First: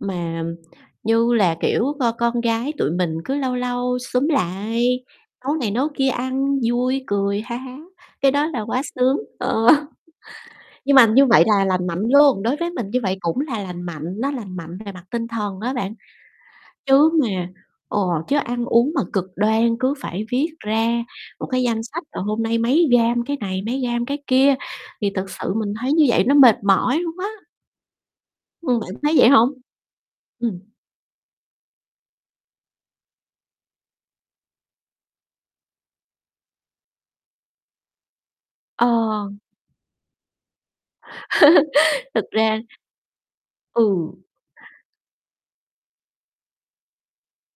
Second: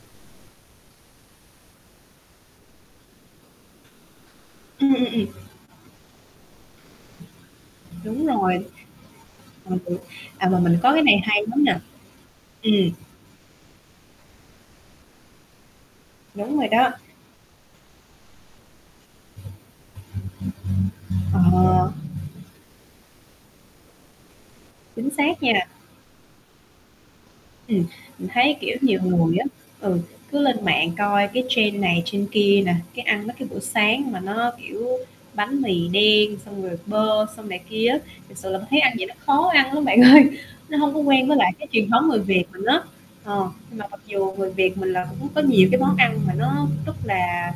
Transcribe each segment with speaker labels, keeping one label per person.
Speaker 1: Mà, ừm, như là kiểu, c con gái tụi mình cứ lâu lâu xúm
Speaker 2: Ừm, ừm,
Speaker 1: lại,
Speaker 2: ừm
Speaker 1: nấu này nấu kia ăn vui cười ha há,
Speaker 2: Đúng
Speaker 1: cái đó là
Speaker 2: rồi.
Speaker 1: quá sướng, ờ.
Speaker 2: Ừ. À, mà mình có
Speaker 1: Nhưng
Speaker 2: cái
Speaker 1: mà
Speaker 2: này
Speaker 1: như
Speaker 2: hay
Speaker 1: vậy
Speaker 2: lắm
Speaker 1: là
Speaker 2: nè.
Speaker 1: lành mạnh luôn, đối với mình
Speaker 2: Ừm.
Speaker 1: như vậy cũng là lành mạnh, nó lành mạnh về mặt tinh thần á bạn.
Speaker 2: Đúng rồi đó.
Speaker 1: Chứ mà ừ, chứ ăn uống mà cực đoan cứ phải viết ra một cái danh
Speaker 2: Ờ.
Speaker 1: sách, à, hôm nay mấy gam cái này mấy gam cái kia, thì
Speaker 2: Chính
Speaker 1: thực
Speaker 2: xác
Speaker 1: sự
Speaker 2: nha.
Speaker 1: mình thấy như vậy nó mệt mỏi luôn quá.
Speaker 2: Ừm, mình thấy, kiểu,
Speaker 1: Ừm, bạn có
Speaker 2: nhiều
Speaker 1: thấy vậy
Speaker 2: người á,
Speaker 1: hông?
Speaker 2: ừ, cứ
Speaker 1: Ừm.
Speaker 2: lên mạng coi cái trend này trend kia nè, cái ăn mấy cái bữa sáng mà nó kiểu bánh mì đen, xong rồi bơ xong này kia á, thật sự là thấy
Speaker 1: Ờ.
Speaker 2: ăn vậy nó khó ăn lắm bạn ơi, nó hông có quen với lại cái truyền thống người
Speaker 1: Thực
Speaker 2: Việt
Speaker 1: ra
Speaker 2: mình á. Ờ, nhưng mà mặc
Speaker 1: ừ.
Speaker 2: dù người Việt mình là cũng có nhiều cái món ăn mà nó rất là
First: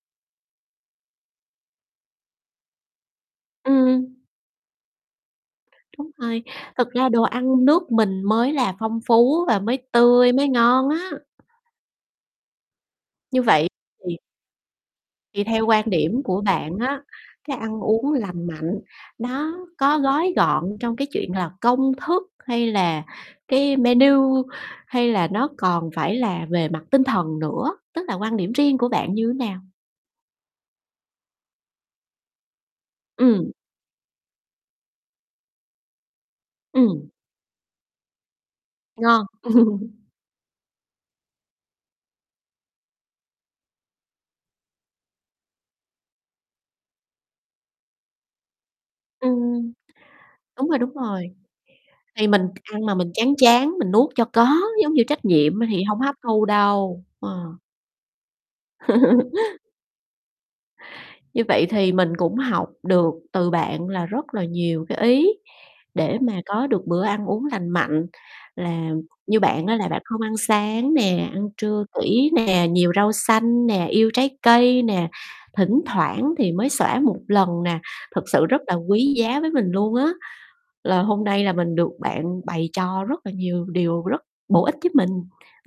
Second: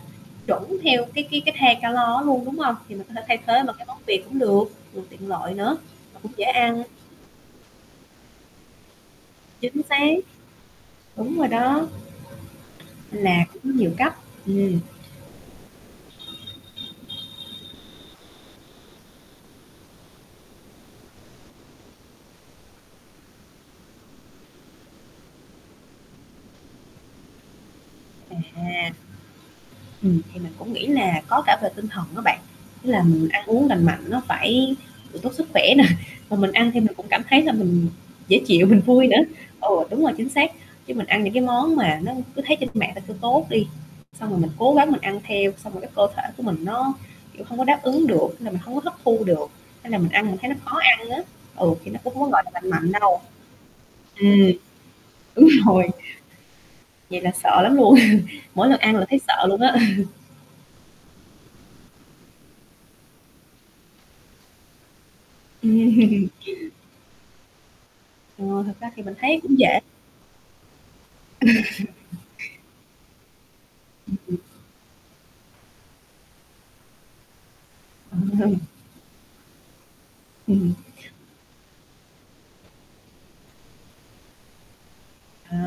Speaker 2: chuẩn theo cái cái cái thang calo á luôn, đúng hông? Thì mình có thể thay thế bằng cái món
Speaker 1: Ừm.
Speaker 2: Việt cũng được, vừa tiện lợi nữa,
Speaker 1: Đúng
Speaker 2: mà cũng
Speaker 1: rồi,
Speaker 2: dễ ăn.
Speaker 1: thực ra đồ ăn nước mình mới là phong phú và mới
Speaker 2: Chính xác,
Speaker 1: tươi mới ngon á.
Speaker 2: đúng rồi đó.
Speaker 1: Như
Speaker 2: Là cũng
Speaker 1: vậy,
Speaker 2: có nhiều cách
Speaker 1: thì
Speaker 2: ừm.
Speaker 1: thì theo quan điểm của bạn á, cái ăn uống lành mạnh nó có gói gọn trong cái chuyện là công thức hay là cái menu, hay là nó còn phải là về mặt tinh thần nữa, tức là quan điểm riêng của
Speaker 2: À.
Speaker 1: bạn như nào?
Speaker 2: Ừm, thì mình cũng nghĩ là có cả về tinh thần đó bạn, ý là mình ăn
Speaker 1: Ừm.
Speaker 2: uống lành mạnh nó phải tốt sức khỏe nè, mà mình ăn thì mình cũng
Speaker 1: Ừm.
Speaker 2: cảm thấy là mình dễ chịu mình vui nữa.
Speaker 1: Ngon.
Speaker 2: Ờ, đúng rồi, chính xác, chứ mình ăn những cái món mà nó cứ thấy trên mạng ta kêu tốt đi, xong rồi mình cố gắng mình ăn theo, xong rồi cái cơ thể của mình nó, kiểu, hông có đáp ứng được, là mình hông có hấp thu được,
Speaker 1: Ừm,
Speaker 2: hay là mình ăn mình thấy nó
Speaker 1: đúng
Speaker 2: khó
Speaker 1: rồi, đúng
Speaker 2: ăn á,
Speaker 1: rồi,
Speaker 2: ừ, thì nó cũng hông
Speaker 1: thì
Speaker 2: có,
Speaker 1: mình
Speaker 2: gọi là, lành
Speaker 1: ăn
Speaker 2: mạnh
Speaker 1: mà mình
Speaker 2: đâu.
Speaker 1: chán chán mình nuốt cho
Speaker 2: Ừm.
Speaker 1: có, giống như trách
Speaker 2: Đúng
Speaker 1: nhiệm á, thì
Speaker 2: rồi.
Speaker 1: hông hấp thu đâu,
Speaker 2: Vậy là
Speaker 1: ờ.
Speaker 2: sợ lắm luôn, mỗi lần ăn là thấy sợ luôn á.
Speaker 1: Như vậy thì mình cũng học được từ bạn là rất là nhiều cái ý, để mà có được bữa ăn uống lành mạnh,
Speaker 2: Ờ, thật
Speaker 1: là
Speaker 2: ra thì mình
Speaker 1: như
Speaker 2: thấy cũng
Speaker 1: bạn á,
Speaker 2: dễ.
Speaker 1: là bạn không ăn sáng nè,
Speaker 2: Ừ.
Speaker 1: ăn trưa kỹ nè, nhiều rau xanh nè, yêu
Speaker 2: Ừm,
Speaker 1: trái
Speaker 2: ừm.
Speaker 1: cây nè, thỉnh thoảng thì mới xõa một lần nè, thực sự rất là quý giá với mình luôn á.
Speaker 2: Ừm.
Speaker 1: Là hôm nay là mình được bạn bày cho rất là nhiều điều rất bổ ích giúp mình,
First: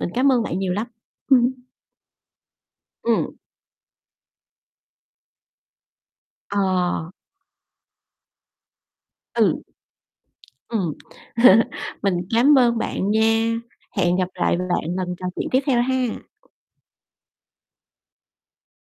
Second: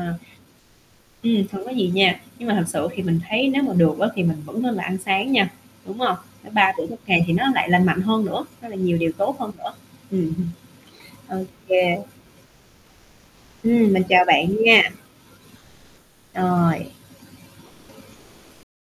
Speaker 1: mình cảm ơn bạn nhiều lắm.
Speaker 2: Ừm,
Speaker 1: Ừm.
Speaker 2: hông có gì nha, nhưng mà thực sự thì mình
Speaker 1: Ừm.
Speaker 2: thấy nếu mà được á thì mình vẫn nên là ăn sáng nha, đúng hông? Nếu 3 bữa 1
Speaker 1: Ờ.
Speaker 2: ngày thì nó lại lành mạnh hơn nữa, nó lại nhiều điều tốt hơn
Speaker 1: Ừ.
Speaker 2: nữa. Ừm hưm.
Speaker 1: Ừm.
Speaker 2: Ô kê.
Speaker 1: Mình cám ơn bạn nha,
Speaker 2: Ừm, mình
Speaker 1: hẹn
Speaker 2: chào
Speaker 1: gặp lại
Speaker 2: bạn nha.
Speaker 1: bạn lần trò chuyện tiếp theo ha.
Speaker 2: Rồi.